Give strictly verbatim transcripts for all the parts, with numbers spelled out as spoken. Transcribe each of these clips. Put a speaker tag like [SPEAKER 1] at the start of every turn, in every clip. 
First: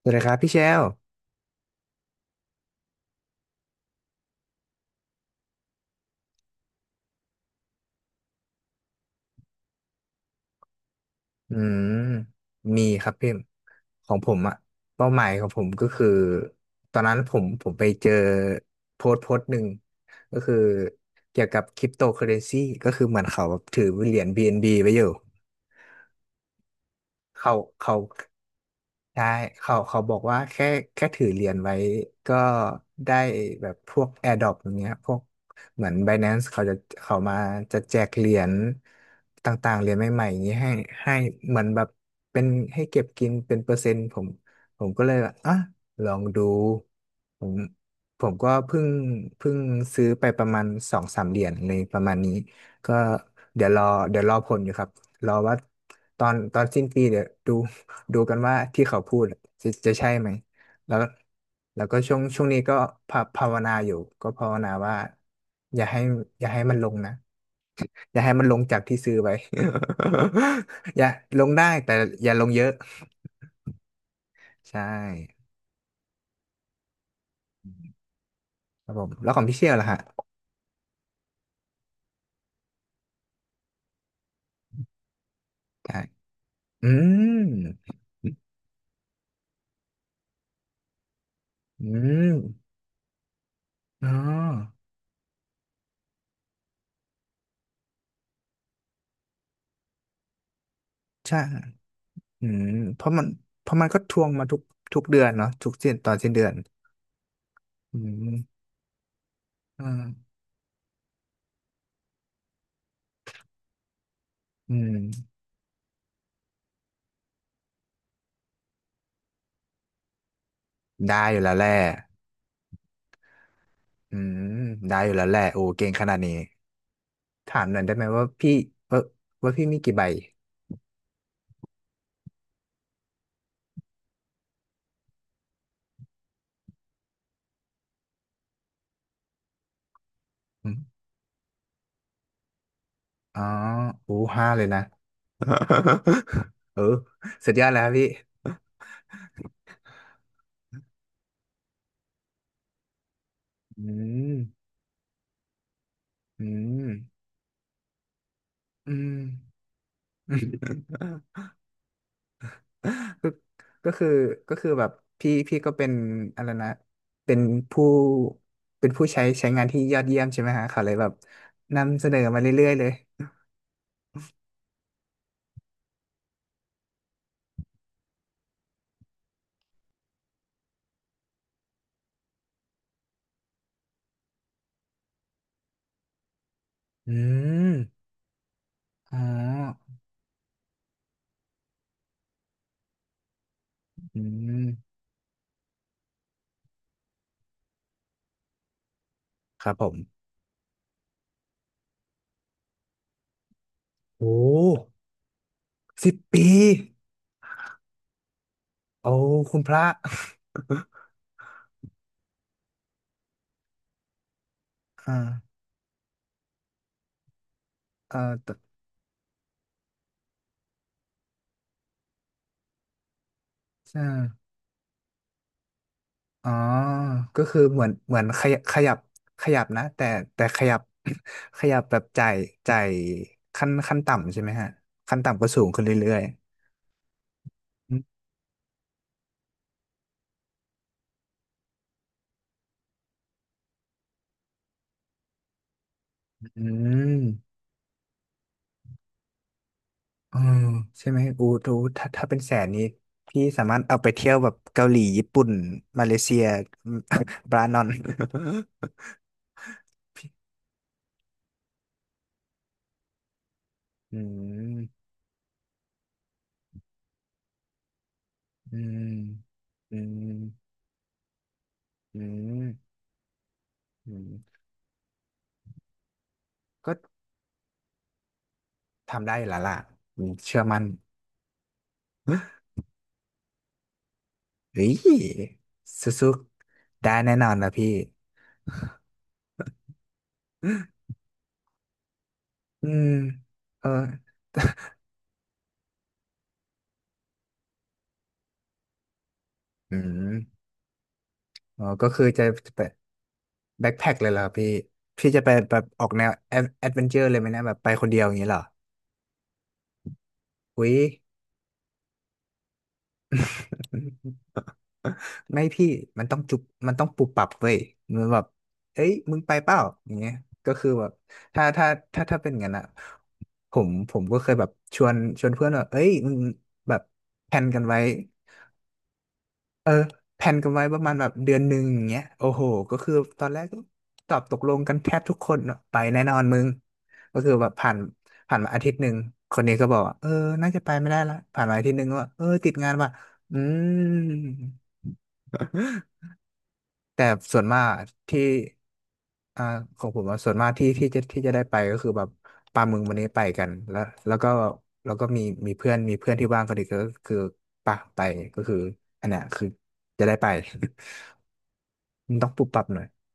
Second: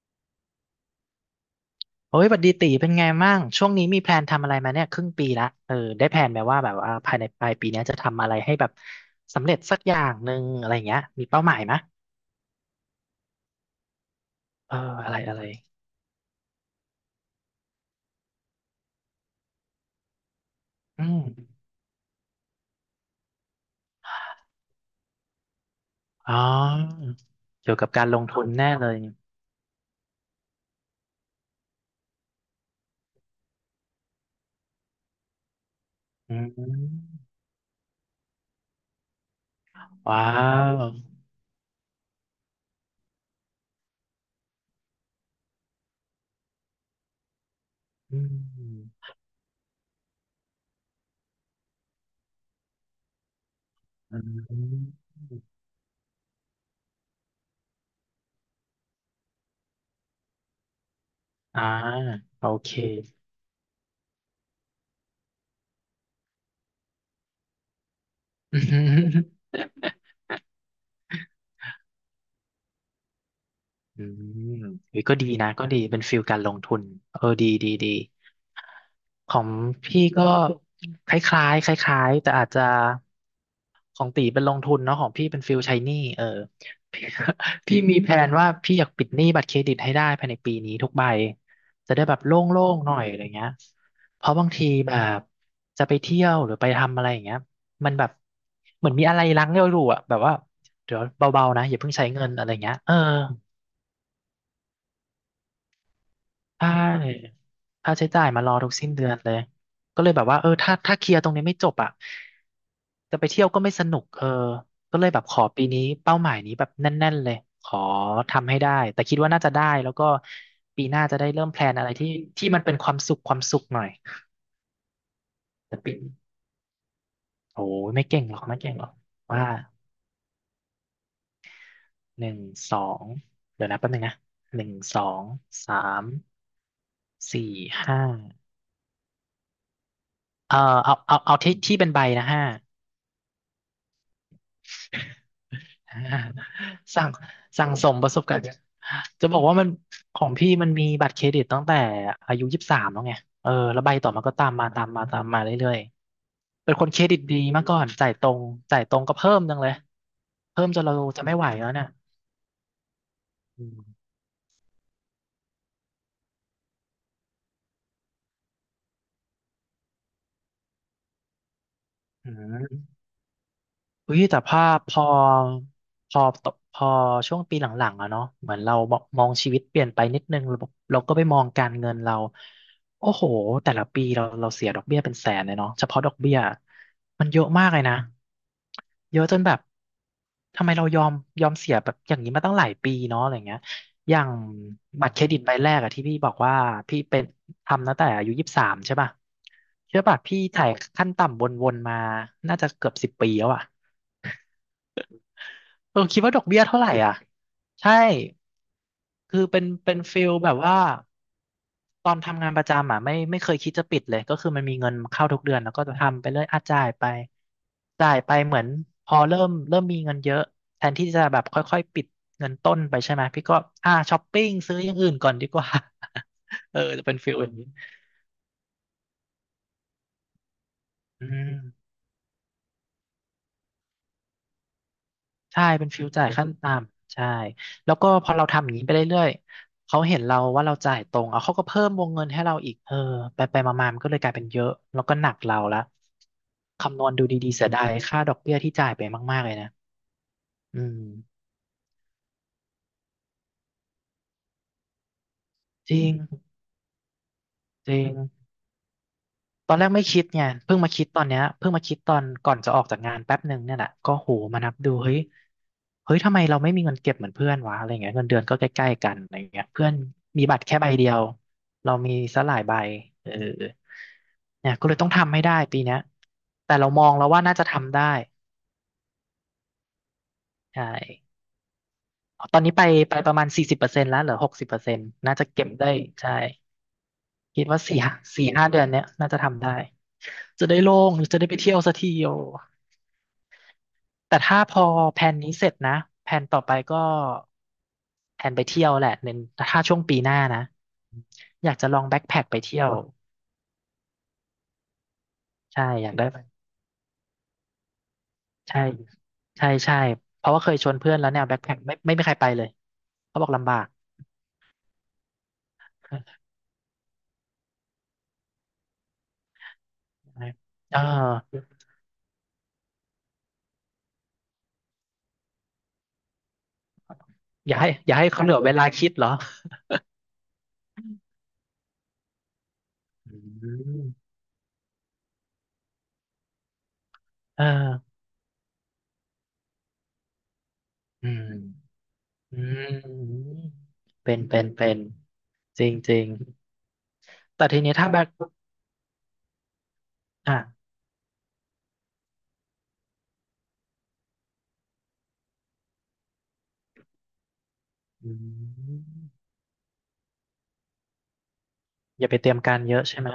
[SPEAKER 1] สวัสดีครับพี่เชล
[SPEAKER 2] โอ้ยบัดดีตีเป็นไงม้าง ช่วงนี้มีแพลนทำอะไรมาเนี่ยครึ่งปีละเออ ได้แพลนไหมว่าแบบว่าภายในปลายปีเนี้ยจะทำอะไรให้แบบสำเร็จสักอย่างหนึ่งอะไรเงี้ย มีเป้าห
[SPEAKER 1] อื
[SPEAKER 2] มายไหมะ
[SPEAKER 1] มมีครับพี่ ของผมอะ
[SPEAKER 2] เออ
[SPEAKER 1] เป้า
[SPEAKER 2] อะไร
[SPEAKER 1] หมาย
[SPEAKER 2] อะไร
[SPEAKER 1] ของผมก็คือ ตอนนั้นผมผมไปเจอโพสต์โพสต์หนึ่ง ก็คือ
[SPEAKER 2] อืม
[SPEAKER 1] เกี่ยวกับคริปโตเคอเรนซีก็คือเหมือนเขาแบบถือเหรียญ บี เอ็น บี ไว้อยู่
[SPEAKER 2] อ๋อ
[SPEAKER 1] เขา
[SPEAKER 2] เกี่ยวกับ
[SPEAKER 1] เขา
[SPEAKER 2] การลงทุนแน่เลย
[SPEAKER 1] ใช่เขาเขาบอกว่าแค่แค่ถือเหรียญไว้ก็ได้แบบพวก AirDrop อย่างเงี้ยพวกเหมือน
[SPEAKER 2] อื
[SPEAKER 1] Binance เขาจะเขา
[SPEAKER 2] ม
[SPEAKER 1] มาจะแจกเหรียญต่างๆเหรียญให
[SPEAKER 2] ว้า
[SPEAKER 1] ม่ๆอย่างนี้ให้ให้
[SPEAKER 2] ว
[SPEAKER 1] เหมือนแบบเป็นให้เก็บกินเป็นเปอร์เซ็นต์ผมผมก็เลยแบบอ่ะลองดูผม
[SPEAKER 2] อื
[SPEAKER 1] ผมก็เพิ่ง
[SPEAKER 2] ม
[SPEAKER 1] เพิ่งซื้อไปประมาณสองสามเหรียญเลยประมาณนี้ก็เดี๋ยวรอ
[SPEAKER 2] อื
[SPEAKER 1] เดี๋ยวรอผลอยู่ครับ
[SPEAKER 2] ม
[SPEAKER 1] รอว่าตอนตอนสิ้นปีเดี๋ยวดู ดูกันว่าที่เขาพูดอะจะจะใช่ไหมแล้ว
[SPEAKER 2] อ่า
[SPEAKER 1] แล้วก็ช่วงช่ว
[SPEAKER 2] โอ
[SPEAKER 1] งนี้
[SPEAKER 2] เค
[SPEAKER 1] ก็ภาภาวนาอยู่ก็ภาวนาว่าอย่าให้อย่าให้มันลงนะอย่าให้มันลงจากที่ซื้อ ไว้ อย่าลงได้แต่อย่าลงเยอะ
[SPEAKER 2] อืม
[SPEAKER 1] ใช่
[SPEAKER 2] เฮ้ยก็ดีนะก็ดีเป็นฟิลการลงทุนเออดีดีดี
[SPEAKER 1] ครับผมแล้
[SPEAKER 2] ข
[SPEAKER 1] ว
[SPEAKER 2] อ
[SPEAKER 1] ของ
[SPEAKER 2] ง
[SPEAKER 1] พี่เชี่ยวล่ะฮะ
[SPEAKER 2] พี่ก็คล้ายๆคล้ายๆแต่อาจจะของตีเป็นลงทุนเนาะของพี่เป็นฟิลใช้หนี้
[SPEAKER 1] ใช่
[SPEAKER 2] เออ
[SPEAKER 1] อื
[SPEAKER 2] พี่
[SPEAKER 1] ม
[SPEAKER 2] พี่มีแผนว่าพี่อยากปิดหนี้บัตรเครดิตให้ได้ภายในปีนี้ทุกใบ
[SPEAKER 1] อื
[SPEAKER 2] จะได้แบบโล
[SPEAKER 1] ม
[SPEAKER 2] ่งๆหน่อยอะไรเงี้ย
[SPEAKER 1] อ๋อ
[SPEAKER 2] เพราะบางทีแบบจะไปเที่ยวหรือไปทำอะไรอย่างเงี้ยมันแบบเหมือนมีอะไรรั้งเราอยู่อะแบบว่าเดี๋ยว
[SPEAKER 1] ใช่
[SPEAKER 2] เบาๆนะอย่าเพิ่งใช้เงินอะ
[SPEAKER 1] อื
[SPEAKER 2] ไร
[SPEAKER 1] ม
[SPEAKER 2] เงี้ยเออ
[SPEAKER 1] เพราะมันเพราะมันก็ทวงมาทุกทุกเดือนเนาะทุกสิ้นตอนสิ้นเดือน
[SPEAKER 2] ใช่ค่า
[SPEAKER 1] อื
[SPEAKER 2] ใช้จ่ายมารอ
[SPEAKER 1] ม
[SPEAKER 2] ทุกสิ้นเดือนเลย
[SPEAKER 1] อ่
[SPEAKER 2] ก็เลยแบบ
[SPEAKER 1] า
[SPEAKER 2] ว่าเออถ้าถ้าเคลียร์ตรงนี้ไม่จบอ่ะจะไปเที่ยวก็ไม่สนุกเออ
[SPEAKER 1] อืม
[SPEAKER 2] ก็เลยแบบขอปีนี้เป้าหมายนี้แบบแน่นๆเลยขอทำให้ได้ แต่คิดว่าน่าจะได้แล้วก็ปีหน้าจะ
[SPEAKER 1] ได้
[SPEAKER 2] ได้
[SPEAKER 1] อยู่
[SPEAKER 2] เริ่ม
[SPEAKER 1] แล้ว
[SPEAKER 2] แพล
[SPEAKER 1] แห
[SPEAKER 2] น
[SPEAKER 1] ละ
[SPEAKER 2] อะไรที่ที่มันเป็นความสุขความสุขหน่อย
[SPEAKER 1] อืมได้อยู่แล้วแหละโอ้
[SPEAKER 2] แต่
[SPEAKER 1] เก่ง
[SPEAKER 2] ปี
[SPEAKER 1] ขนาดนี้ถา
[SPEAKER 2] โอ้
[SPEAKER 1] มหน่อย
[SPEAKER 2] ย
[SPEAKER 1] ได้ไห
[SPEAKER 2] ไม่
[SPEAKER 1] ม
[SPEAKER 2] เก่
[SPEAKER 1] ว่า
[SPEAKER 2] งหรอก
[SPEAKER 1] พี่
[SPEAKER 2] ไม่เก่งหรอก
[SPEAKER 1] เออ
[SPEAKER 2] ว่า
[SPEAKER 1] ว่าพี่มีกี่ใบ
[SPEAKER 2] หนึ่งสองเดี๋ยวนะแป๊บนึงนะหนึ่งสองสามสี่ห้าเออ
[SPEAKER 1] อื
[SPEAKER 2] เอา
[SPEAKER 1] ม
[SPEAKER 2] เอาเอาที่ที่เป็นใบนะห้า
[SPEAKER 1] อ๋อโอ้ห้าเลยนะ
[SPEAKER 2] อ่า
[SPEAKER 1] เออ
[SPEAKER 2] สั่ง
[SPEAKER 1] สุดยอ
[SPEAKER 2] สั่
[SPEAKER 1] ด
[SPEAKER 2] ง
[SPEAKER 1] แล้ว
[SPEAKER 2] ส
[SPEAKER 1] ครับ
[SPEAKER 2] ม
[SPEAKER 1] พี่
[SPEAKER 2] ประสบการณ์จะบอกว่ามันของพี่มันมีบัตรเครดิตตั้งแต่อายุยี่สิบสามแล้วไงเออแล้ว
[SPEAKER 1] อื
[SPEAKER 2] ใบต่อมาก็ตาม
[SPEAKER 1] ม
[SPEAKER 2] มาตามมาตามมาเรื่อย
[SPEAKER 1] อื
[SPEAKER 2] ๆเป็นค
[SPEAKER 1] ม
[SPEAKER 2] นเครดิตดีมาก่อนจ่ายตรงจ่าย
[SPEAKER 1] อื
[SPEAKER 2] ตรงก็
[SPEAKER 1] ม
[SPEAKER 2] เพิ่มจังเลยเพิ่มจน เราจะไม่ไหวแล้วเนี่ย
[SPEAKER 1] ก็
[SPEAKER 2] อื
[SPEAKER 1] ก็
[SPEAKER 2] ม
[SPEAKER 1] คือก็คือแบบพี่พี่ก็เป็นอะไรนะเป็นผู้เป็นผู้ใช้ใช้งานที่ยอดเยี่ยมใช่ไหมฮะเขาเลยแบบนำเสนอ
[SPEAKER 2] อื
[SPEAKER 1] มาเรื่อยๆเลย
[SPEAKER 2] ม เฮ้ยแต่ภาพพอพอตกพอช่วงปีหลังๆอะเนาะเหมือนเรามองชีวิตเปลี่ยนไปนิดนึงเราบอกเราก็ไปมองการเงินเราโอ้โหแต่ละปีเราเราเสียดอกเบี้ยเป็นแสนเลยเนาะเฉพาะดอกเบี้ย
[SPEAKER 1] อื
[SPEAKER 2] มันเยอะมาก
[SPEAKER 1] ม
[SPEAKER 2] เลยนะเย
[SPEAKER 1] อ๋อ
[SPEAKER 2] อะจนแบบทำไมเรายอมยอมเสียแบบอย่างนี้มาตั้งหลายปีเนาะอะไรเงี้ยอ
[SPEAKER 1] อื
[SPEAKER 2] ย่าง
[SPEAKER 1] ม
[SPEAKER 2] บัตรเครดิตใบแรกอะที่พี่บอกว่าพี่เป็นทำตั้งแต่อายุยี่สิบสามใช่ป่ะ
[SPEAKER 1] ครับผ
[SPEAKER 2] เชื่อป่ะ
[SPEAKER 1] ม
[SPEAKER 2] พี่ถ่ายขั้นต่ำวนๆมาน่าจะเกือบสิบปีแล้วอะ
[SPEAKER 1] โอ้
[SPEAKER 2] เออ
[SPEAKER 1] สิบ
[SPEAKER 2] คิดว่าด
[SPEAKER 1] ปี
[SPEAKER 2] อกเบี้ยเท่าไหร่อ่ะใช่
[SPEAKER 1] โอ้
[SPEAKER 2] คือ
[SPEAKER 1] คุ
[SPEAKER 2] เป็
[SPEAKER 1] ณ
[SPEAKER 2] น
[SPEAKER 1] พระ
[SPEAKER 2] เป็นฟิลแบบว่าตอนทำงานประจำอ่ะไม่ไม่เคยคิดจะปิดเลยก็คือมันมีเงิน
[SPEAKER 1] อ่า
[SPEAKER 2] เข้าทุกเดือนแล้วก็จะทำไปเรื่อยอ่ะจ่ายไปจ่า
[SPEAKER 1] เออ
[SPEAKER 2] ยไป
[SPEAKER 1] แต่
[SPEAKER 2] เหมือนพอเริ่มเริ่มมีเงินเยอะแทนที่จะแบบค่อยๆปิดเงินต้นไปใช่ไหมพี่ก็อ่า
[SPEAKER 1] ใช่
[SPEAKER 2] ช้อปปิ้งซื้ออย่างอื่นก่อนดีกว่า
[SPEAKER 1] อ๋อ
[SPEAKER 2] เออจะเป็นฟิล
[SPEAKER 1] ก็
[SPEAKER 2] อย่าง
[SPEAKER 1] คือ
[SPEAKER 2] นี้
[SPEAKER 1] เหมือนเหมือนขยับขยับขยับนะแต่แต่ขยับ
[SPEAKER 2] อื ม
[SPEAKER 1] ขยับแบบจ่ายจ่ายขั้นขั้นต่ำใช่ไหมฮะขั้นต่ำก็สู
[SPEAKER 2] ใช่
[SPEAKER 1] งขึ้น
[SPEAKER 2] เป็นฟิว
[SPEAKER 1] เรื่อย
[SPEAKER 2] จ่ายขั้นต่ำใช่
[SPEAKER 1] ๆ
[SPEAKER 2] แล้
[SPEAKER 1] อ
[SPEAKER 2] วก็พอเราทำอย่างนี้ไปเรื่อยๆเขาเห็นเราว่าเราจ่ายตรงเอาเขาก็เพิ่มวงเงินให้เราอีกเออไปไปมาๆมันก็เลยกลายเป็นเยอะแล้วก็หนักเราละ
[SPEAKER 1] ื
[SPEAKER 2] คำนวณดูดี
[SPEAKER 1] ม
[SPEAKER 2] ๆเสียดายค่าดอกเบี้ยที่จ่ายไปมากๆเลยนะ
[SPEAKER 1] เออ
[SPEAKER 2] อืม
[SPEAKER 1] ใช่ไหมอูดูถ้าถ้าเป็นแสนนี้พี่สามารถเอาไปเที่ยวแบบเกาหลีญี่ปุ่น
[SPEAKER 2] จ
[SPEAKER 1] มา
[SPEAKER 2] ริ
[SPEAKER 1] เล
[SPEAKER 2] ง
[SPEAKER 1] เซีย บรานอน
[SPEAKER 2] จริง ตอนแรกไม่คิดไงเพิ่งมาคิดตอนเนี้ยเพิ่งมาคิดตอนก่อนจะออกจากงานแป๊บหนึ่งเนี่ยแหละก็
[SPEAKER 1] อื
[SPEAKER 2] โหมานับดู
[SPEAKER 1] ม
[SPEAKER 2] เฮ้ยเฮ้ยทำไมเราไม่มีเงินเก็บเหมือนเพื่อนวะอะไรเงี้ยเงินเดือนก็ใก
[SPEAKER 1] อื
[SPEAKER 2] ล้ๆ
[SPEAKER 1] ม
[SPEAKER 2] กันอะไรเงี้ยเพื่อน
[SPEAKER 1] อืม
[SPEAKER 2] มีบัตรแค่ใบเดียวเรามี
[SPEAKER 1] อื
[SPEAKER 2] ซะหลายใบ
[SPEAKER 1] ม
[SPEAKER 2] เออ
[SPEAKER 1] อืม
[SPEAKER 2] เนี่ยก็เลยต้องทำให้ได้ปีเนี้ยแต่เรา
[SPEAKER 1] ก็
[SPEAKER 2] มองแล้วว่าน่าจะทำได้
[SPEAKER 1] ทำได้อยู่แล้วล่ะอืมเชื่อมั่น
[SPEAKER 2] ใช่ตอนนี้ไปไปประมาณสี่สิบเปอร์เซ็นต์แล้วเหลือหกสิบเปอร์
[SPEAKER 1] เฮ้
[SPEAKER 2] เซ็
[SPEAKER 1] ย
[SPEAKER 2] นต์น่าจะเก็บได้
[SPEAKER 1] สู้
[SPEAKER 2] ใช่
[SPEAKER 1] ๆได้แน่นอน
[SPEAKER 2] คิด
[SPEAKER 1] นะ
[SPEAKER 2] ว่า
[SPEAKER 1] พี่
[SPEAKER 2] สี่สี่ห้าเดือนเนี้ยน่าจะทำได้จะได้โล่ งจะได้ไปเที่ยวสักทีโอ
[SPEAKER 1] อืมเออ
[SPEAKER 2] แต่ถ้าพอแผนนี้เสร็จนะแผนต่อไปก็แผนไปเที่ยวแหละเน้นถ้า
[SPEAKER 1] อื
[SPEAKER 2] ช่วงปีหน้า
[SPEAKER 1] ม
[SPEAKER 2] นะอยาก
[SPEAKER 1] อ๋อ
[SPEAKER 2] จะลอง
[SPEAKER 1] ก็
[SPEAKER 2] แบ็
[SPEAKER 1] คื
[SPEAKER 2] ค
[SPEAKER 1] อ
[SPEAKER 2] แพ็
[SPEAKER 1] จะ
[SPEAKER 2] คไป
[SPEAKER 1] จะ
[SPEAKER 2] เที่
[SPEAKER 1] ไป
[SPEAKER 2] ยว
[SPEAKER 1] แบ็คแพ็คเลยเหรอพี่พี่จะไปแบ
[SPEAKER 2] ใช่
[SPEAKER 1] บอ
[SPEAKER 2] อ
[SPEAKER 1] อก
[SPEAKER 2] ยาก
[SPEAKER 1] แน
[SPEAKER 2] ได้
[SPEAKER 1] ว
[SPEAKER 2] ไป
[SPEAKER 1] แอดเวนเจอร์เลยไหมเนะแบบไปคนเดียวอย่างนี้เหรอ
[SPEAKER 2] ใช่ใช่ใช่เพราะว่าเคย
[SPEAKER 1] อุ้
[SPEAKER 2] ชว
[SPEAKER 1] ย
[SPEAKER 2] นเพื่อนแล้วแนวแบ็คแพ็คไม่ไม่มีใครไปเลยเขาบอกลำบาก
[SPEAKER 1] ไม่พี่มันต้องจุบมันต้องปรับปรับเว้ยมันแบบเอ้ยมึงไปเปล่าอย่างเงี้ยก็คือ
[SPEAKER 2] เอ
[SPEAKER 1] แบบ
[SPEAKER 2] อ
[SPEAKER 1] ถ้าถ้าถ้าถ้าเป็นงั้นอะผมผมก็เคยแบบชวนชวนเพื่อนว่าเอ้ยมึงแบบแพลน
[SPEAKER 2] อย่า
[SPEAKER 1] กัน
[SPEAKER 2] ให้
[SPEAKER 1] ไว้
[SPEAKER 2] อย่าให้เขาเหลือเวลาคิดเหรอ
[SPEAKER 1] เออแพลนกันไว้ประมาณแบบเดือนหนึ่งอย่างเงี้ยโอ้โหก็คือ
[SPEAKER 2] อื
[SPEAKER 1] ตอนแรกก็
[SPEAKER 2] ม
[SPEAKER 1] ตอบตกลงกันแทบทุกคนอะไปแน่นอนมึงก็คือ
[SPEAKER 2] เอ
[SPEAKER 1] แบบผ่าน
[SPEAKER 2] อ
[SPEAKER 1] ผ่านมาอาทิตย์หนึ่งคนนี้ก็บอกว่าเออน่าจะไปไม่ได้
[SPEAKER 2] อื
[SPEAKER 1] ละ
[SPEAKER 2] ม
[SPEAKER 1] ผ่านมาอาทิตย์หนึ่งก็ว่าเออ
[SPEAKER 2] อื
[SPEAKER 1] ติดงานว่ะ
[SPEAKER 2] ม
[SPEAKER 1] อืม
[SPEAKER 2] เป็นเป็นเป็นจริงจริง
[SPEAKER 1] แต่ส่ว
[SPEAKER 2] แต่
[SPEAKER 1] น
[SPEAKER 2] ที
[SPEAKER 1] มา
[SPEAKER 2] นี้
[SPEAKER 1] ก
[SPEAKER 2] ถ้าแบ็ค
[SPEAKER 1] ที่อ่าของผมอะส่ว
[SPEAKER 2] อ่ะ
[SPEAKER 1] นมากที่ที่จะที่จะได้ไปก็คือแบบปลาหมึกวันนี้ไปกันแล้วแล้วก็แล้วก็มีมีเพื่อนมีเพื่อนที่ว่างกนอีกก็คือปะไป
[SPEAKER 2] อื
[SPEAKER 1] ก็คือ
[SPEAKER 2] ม
[SPEAKER 1] อันเนี้ยคือจะได้ไป
[SPEAKER 2] อ ย่า
[SPEAKER 1] มั
[SPEAKER 2] ไป
[SPEAKER 1] น
[SPEAKER 2] เต
[SPEAKER 1] ต้อ
[SPEAKER 2] รี
[SPEAKER 1] ง
[SPEAKER 2] ย
[SPEAKER 1] ป
[SPEAKER 2] ม
[SPEAKER 1] รับ
[SPEAKER 2] กา
[SPEAKER 1] ป
[SPEAKER 2] ร
[SPEAKER 1] รับ
[SPEAKER 2] เย
[SPEAKER 1] หน่อ
[SPEAKER 2] อะ
[SPEAKER 1] ย
[SPEAKER 2] ใช่ไหม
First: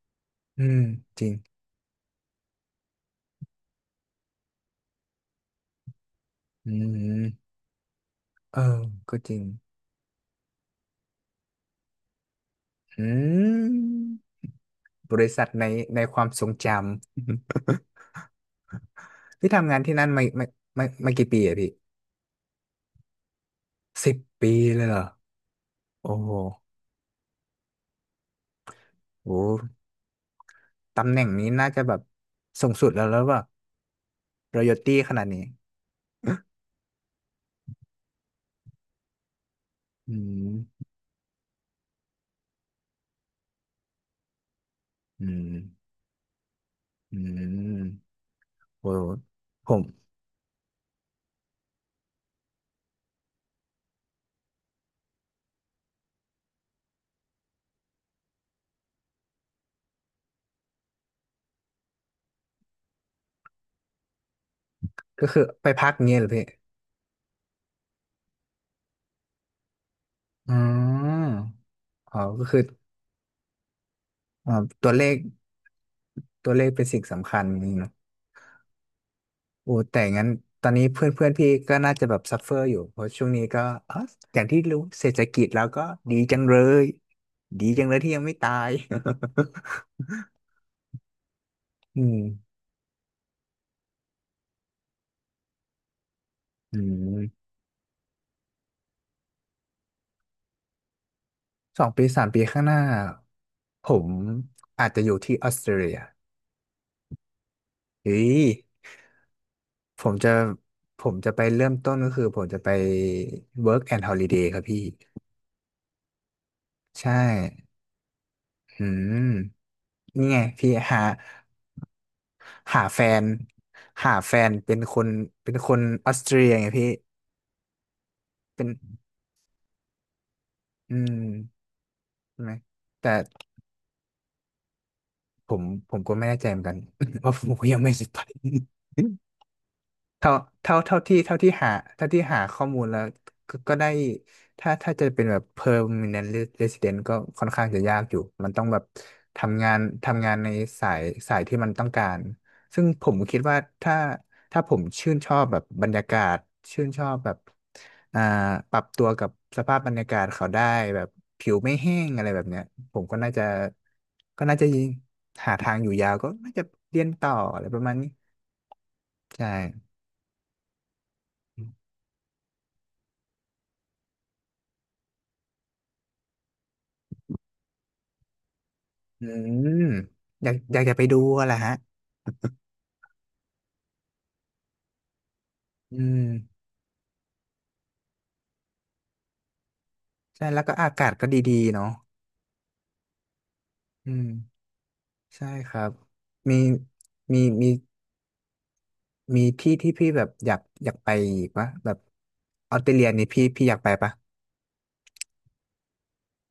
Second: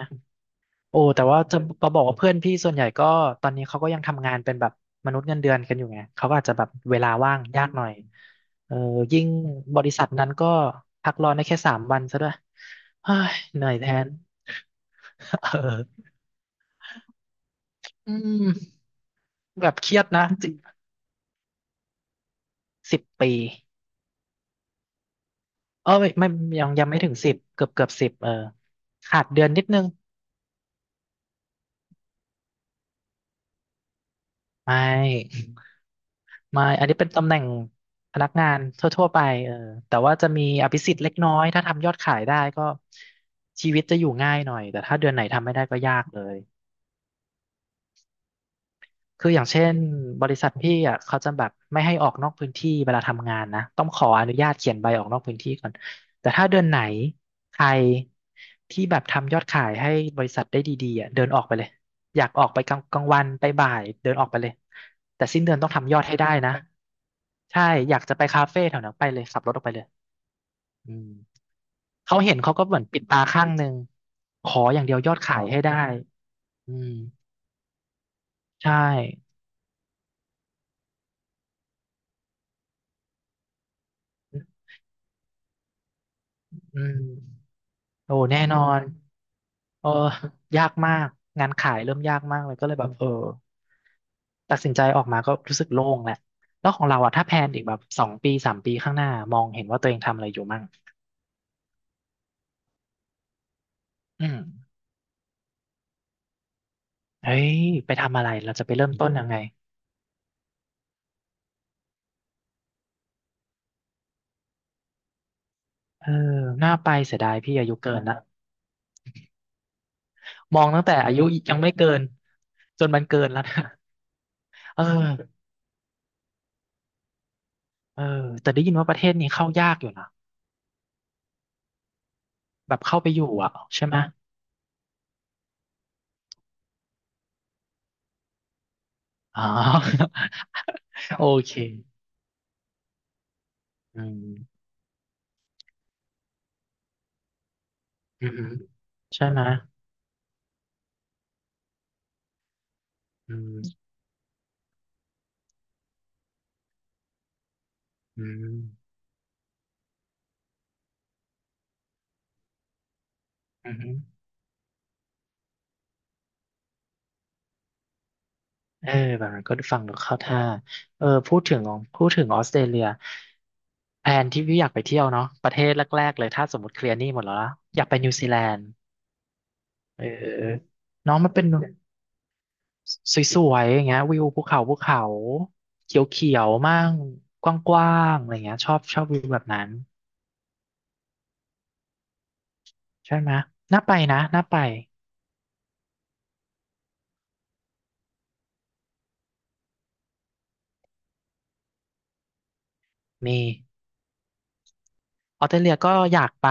[SPEAKER 1] อืม
[SPEAKER 2] โอ้
[SPEAKER 1] จ
[SPEAKER 2] แต่
[SPEAKER 1] ริง
[SPEAKER 2] ว่าจะก็บอกว่าเพื่อนพี่ส่วนใหญ่ก็ตอนนี้เขาก็ยังทำงานเป็นแบบมนุษย์เงินเดือนกันอยู่ไง เขาก็อาจจะแบบ
[SPEAKER 1] อื
[SPEAKER 2] เวลาว่าง
[SPEAKER 1] ม
[SPEAKER 2] ยากหน่อย
[SPEAKER 1] เออ
[SPEAKER 2] เออ
[SPEAKER 1] ก็
[SPEAKER 2] ยิ่ง
[SPEAKER 1] จริง
[SPEAKER 2] บริษัทนั้นก็พักร้อนได้แค่สามวันซะด้วย
[SPEAKER 1] อื
[SPEAKER 2] เฮ้ย
[SPEAKER 1] ม
[SPEAKER 2] เหนื่อยแทน
[SPEAKER 1] บริษั
[SPEAKER 2] เ
[SPEAKER 1] ทในใน
[SPEAKER 2] ออ
[SPEAKER 1] ความทรงจำ
[SPEAKER 2] อืม
[SPEAKER 1] พี่
[SPEAKER 2] แบ
[SPEAKER 1] ทำ
[SPEAKER 2] บ
[SPEAKER 1] งาน
[SPEAKER 2] เค
[SPEAKER 1] ที่
[SPEAKER 2] รีย
[SPEAKER 1] นั่
[SPEAKER 2] ด
[SPEAKER 1] นมา
[SPEAKER 2] นะ
[SPEAKER 1] มา
[SPEAKER 2] สิบ
[SPEAKER 1] มามากี่ปีอะพี่
[SPEAKER 2] สิบปี
[SPEAKER 1] สิบปีเลยเหรอ
[SPEAKER 2] เออไม่
[SPEAKER 1] โอ้
[SPEAKER 2] ไม่
[SPEAKER 1] โห
[SPEAKER 2] ยังยังไม่ถึงสิบเกือบเกือบสิบเออขาด
[SPEAKER 1] โอ้
[SPEAKER 2] เดือนนิดนึง
[SPEAKER 1] ตำแหน่งนี้น่าจะแบบสูงสุดแล้วแล้วแบบรอ
[SPEAKER 2] ไม่
[SPEAKER 1] ยัลตี้ขนาดนี้
[SPEAKER 2] ไม่อันนี้เป็นตำแหน่งพนักงานทั่วๆไปเออแต่
[SPEAKER 1] อื
[SPEAKER 2] ว่าจะมีอภิ
[SPEAKER 1] ม
[SPEAKER 2] สิทธิ์เล็กน้อยถ้าทำยอดขายได้ก็ชีวิตจะอยู่ง่ายหน่อย แต่ถ้าเดือนไหน
[SPEAKER 1] อืม
[SPEAKER 2] ทำไม่ได้ก็ยากเลย
[SPEAKER 1] อืมโอ้
[SPEAKER 2] คืออย่างเช่
[SPEAKER 1] ผ
[SPEAKER 2] น
[SPEAKER 1] ม
[SPEAKER 2] บริษัทพี่อ่ะเขาจะแบบไม่ให้ออกนอกพื้นที่เวลาทำงานนะต้องขออนุญาตเขียนใบออกนอกพื้นที่ก่อนแต่ถ้าเดือนไหนใครที่แบบทำยอดขายให้บริษัทได้ดีๆอ่ะเดินออกไปเลยอยากออกไปกลางกลางวันไปบ่ายเดินออกไปเลยแต่
[SPEAKER 1] ก็คื
[SPEAKER 2] สิ้
[SPEAKER 1] อ
[SPEAKER 2] นเดือนต้
[SPEAKER 1] ไป
[SPEAKER 2] อง
[SPEAKER 1] พั
[SPEAKER 2] ทำ
[SPEAKER 1] ก
[SPEAKER 2] ยอดให้
[SPEAKER 1] เงี้ยเหร
[SPEAKER 2] ได้
[SPEAKER 1] อพี่
[SPEAKER 2] นะใช่อยากจะไปคาเฟ่แถวนั้นไปเลยขับรถออกไปเลย
[SPEAKER 1] อื
[SPEAKER 2] อืม
[SPEAKER 1] มอ๋
[SPEAKER 2] เขา
[SPEAKER 1] อ
[SPEAKER 2] เห็น
[SPEAKER 1] ก็
[SPEAKER 2] เขา
[SPEAKER 1] คือ
[SPEAKER 2] ก็เหมือนปิดตาข้างหนึ่งข
[SPEAKER 1] อ่า
[SPEAKER 2] ออย่าง
[SPEAKER 1] ตั
[SPEAKER 2] เดี
[SPEAKER 1] ว
[SPEAKER 2] ยว
[SPEAKER 1] เล
[SPEAKER 2] ยอ
[SPEAKER 1] ข
[SPEAKER 2] ดขายให้ได้
[SPEAKER 1] ตัวเลข
[SPEAKER 2] อื
[SPEAKER 1] เป็น
[SPEAKER 2] ม
[SPEAKER 1] สิ่งสำคัญนี่เนาะ
[SPEAKER 2] ใช่
[SPEAKER 1] โอ้แต่งั้นตอนนี้เพื่อนเพื่อนพี่ก็น่าจะแบบซัฟเฟอร์อยู่เพราะช่วงนี้ก็อ๋ออย่างที่รู้เศรษฐกิจแล้วก็ดีจังเล
[SPEAKER 2] อื
[SPEAKER 1] ย
[SPEAKER 2] ม
[SPEAKER 1] ดีจังเลยที่
[SPEAKER 2] โอ้
[SPEAKER 1] ยังไม่
[SPEAKER 2] แน่
[SPEAKER 1] ตา
[SPEAKER 2] นอ
[SPEAKER 1] ย
[SPEAKER 2] น เออยากมากงานขาย เริ่ม
[SPEAKER 1] อื
[SPEAKER 2] ยา
[SPEAKER 1] ม
[SPEAKER 2] กมากเลยก็เลยแบบเออตัดสินใจออกมาก็รู้สึกโล่งแหละแล้ว
[SPEAKER 1] อื
[SPEAKER 2] ของเราอะถ้าแพล
[SPEAKER 1] ม
[SPEAKER 2] นอีกแบบสองปีสามปีข้างหน้ามองเห็นว่าตัวเองทำอะไรอยู่มั่ง
[SPEAKER 1] สองปีสามปีข้างหน้า ผม
[SPEAKER 2] อืม
[SPEAKER 1] อาจจะอยู่ที่ออสเตรเลีย
[SPEAKER 2] เฮ้ยไป
[SPEAKER 1] เฮ้
[SPEAKER 2] ทำอะไร
[SPEAKER 1] ย
[SPEAKER 2] เราจะไปเริ่มต้นยังไง
[SPEAKER 1] ผมจะผมจะไปเริ่มต้นก็คือผมจะไป work and holiday ครับพี่
[SPEAKER 2] เออน่าไป
[SPEAKER 1] ใช่
[SPEAKER 2] เสียดายพี่อายุเกินนะ
[SPEAKER 1] อืมนี่ไง
[SPEAKER 2] มอง
[SPEAKER 1] พี่
[SPEAKER 2] ตั้งแต่
[SPEAKER 1] หา
[SPEAKER 2] อายุยังไม่เกิน
[SPEAKER 1] หา
[SPEAKER 2] จน
[SPEAKER 1] แฟ
[SPEAKER 2] มันเกิ
[SPEAKER 1] น
[SPEAKER 2] นแล้วนะ
[SPEAKER 1] หาแฟนเป็น
[SPEAKER 2] เอ
[SPEAKER 1] คน
[SPEAKER 2] อ
[SPEAKER 1] เป็นคนออสเตรเลียไงพี่
[SPEAKER 2] เออแต่ได้
[SPEAKER 1] เป็น
[SPEAKER 2] ยินว่าประเทศนี้เข้ายากอยู่นะ
[SPEAKER 1] อืมใช่ไหม
[SPEAKER 2] แบบเข้าไป
[SPEAKER 1] แต่
[SPEAKER 2] อยู่อะใช่ไหม
[SPEAKER 1] ผมผมก็ไม่แน่ใจเหมือนกัน ว่าผมก็ยังไม่ได้ไป
[SPEAKER 2] อ๋อ
[SPEAKER 1] เท่าเท่าเท่าที่
[SPEAKER 2] โอ
[SPEAKER 1] เท่าที่
[SPEAKER 2] เค
[SPEAKER 1] หาเท่าที่หาข้อมูลแล้วก็ก็ได้
[SPEAKER 2] อืม
[SPEAKER 1] ถ้าถ้าจะเป็นแบบ permanent resident ก็ค่อนข้างจะยากอยู่
[SPEAKER 2] อือฮึ
[SPEAKER 1] มันต้องแบบ
[SPEAKER 2] ใช่ไหม
[SPEAKER 1] ทำงานทำงานในสายสายที่มันต้องการซึ่งผม
[SPEAKER 2] อื
[SPEAKER 1] คิดว่า
[SPEAKER 2] ม
[SPEAKER 1] ถ้าถ้าผมชื่นชอบแบบบรรยากาศชื่นชอบแบบอ่า
[SPEAKER 2] อื
[SPEAKER 1] ปรับ
[SPEAKER 2] ม
[SPEAKER 1] ตัวกับสภาพบรรยากาศเขาได้แบบผิวไม่แห้งอะไรแบบเนี้ยผมก็น่าจะ
[SPEAKER 2] อือฮึ
[SPEAKER 1] ก็น่าจะหาทางอยู่ยาวก็น่าจะเรียนต่ออะไรประมาณนี้
[SPEAKER 2] เออแบบนั้น
[SPEAKER 1] ใช่
[SPEAKER 2] ก็ฟังดูเข้าท่าเออพูดถึงของพูดถึงออสเตรเลียแผนที่พี่อยากไปเที่ยวเนาะประเทศแรกๆเลยถ้าสมมติเคลียร์หนี้หมดแล้วนะอยากไปนิวซีแลนด์
[SPEAKER 1] อืม
[SPEAKER 2] เ
[SPEAKER 1] อยาก
[SPEAKER 2] ออ
[SPEAKER 1] อยากจะไป
[SPEAKER 2] น้
[SPEAKER 1] ดู
[SPEAKER 2] องมันเป็
[SPEAKER 1] อะ
[SPEAKER 2] น
[SPEAKER 1] แหละฮะ
[SPEAKER 2] สวยๆอย่างเงี้ยวิวภูเขาภูเขาเ
[SPEAKER 1] อื
[SPEAKER 2] ขียว
[SPEAKER 1] ม
[SPEAKER 2] ๆมั่งกว้างๆอะไรเงี้ยชอบชอบวิวแบบนั้น
[SPEAKER 1] ใช่แล้วก็อากาศก็ดีๆเนาะ
[SPEAKER 2] ใช่ไหมน่าไป
[SPEAKER 1] อื
[SPEAKER 2] นะ
[SPEAKER 1] ม
[SPEAKER 2] น่าไป
[SPEAKER 1] ใช่ครับมีมีมีมีที่ที่พี่แบบอยากอยากไปอีกปะแบบออสเตรเลียนี่
[SPEAKER 2] มี
[SPEAKER 1] พี่พี่อยากไปปะ
[SPEAKER 2] ออสเตรเลียก็อยากไป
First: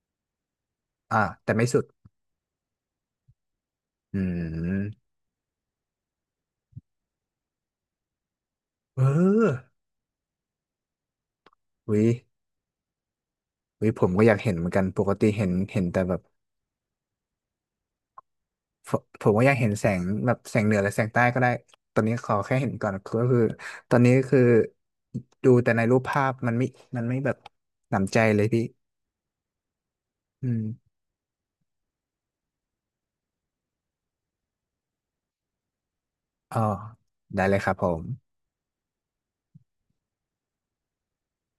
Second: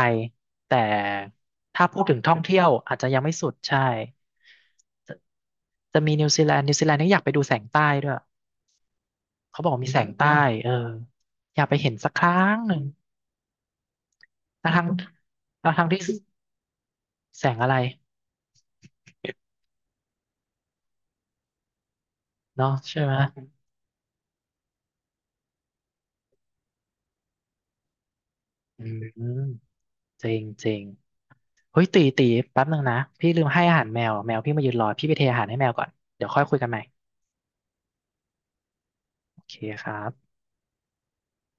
[SPEAKER 2] แต่
[SPEAKER 1] อ่าแต่ไม่สุด
[SPEAKER 2] ถ้าพูดถึงท่องเที่ยวอาจจะยังไม่สุดใช่
[SPEAKER 1] อืม
[SPEAKER 2] จะจะมีนิวซีแลนด์นิวซีแลนด์นี่อยากไปดูแสงใต้ด้วย
[SPEAKER 1] เ
[SPEAKER 2] เขาบ
[SPEAKER 1] อ
[SPEAKER 2] อ
[SPEAKER 1] อ
[SPEAKER 2] กว่ามีแสงใต้เอออยากไปเห็น
[SPEAKER 1] วิ
[SPEAKER 2] สักครั้งหนึ่ง
[SPEAKER 1] วิผมก็อยากเห็นเหมือ
[SPEAKER 2] ทั้
[SPEAKER 1] น
[SPEAKER 2] ง
[SPEAKER 1] กัน
[SPEAKER 2] ทั้ง
[SPEAKER 1] ปกติเห็นเห็น
[SPEAKER 2] ทั้ง
[SPEAKER 1] แต่
[SPEAKER 2] ที่
[SPEAKER 1] แบบ
[SPEAKER 2] แสงอะไร
[SPEAKER 1] ผมผมว่าอยากเห็นแสงแบบแสงเหนือหรือแสงใต้ก็ได้ ตอนนี้ขอแค่เห็น
[SPEAKER 2] เนาะ
[SPEAKER 1] ก่อน
[SPEAKER 2] ใช่ไหม
[SPEAKER 1] ก็คือตอนนี้คือดูแต่ในรูปภาพมันไม่มันไม่แบบหนำใจเลยพี่
[SPEAKER 2] อืมจริง
[SPEAKER 1] อืม
[SPEAKER 2] จริงเฮ้ยตีตีแป๊บหนึ่งนะพี่ลืมให้อาหารแมวแมวพี่มายืนรอพี่ไปเทอาหารให้แมวก่อนเดี๋ยวค่อยคุ
[SPEAKER 1] อ๋อ
[SPEAKER 2] ยกันใหม่
[SPEAKER 1] ได้เลยครับผม
[SPEAKER 2] โอเคครับ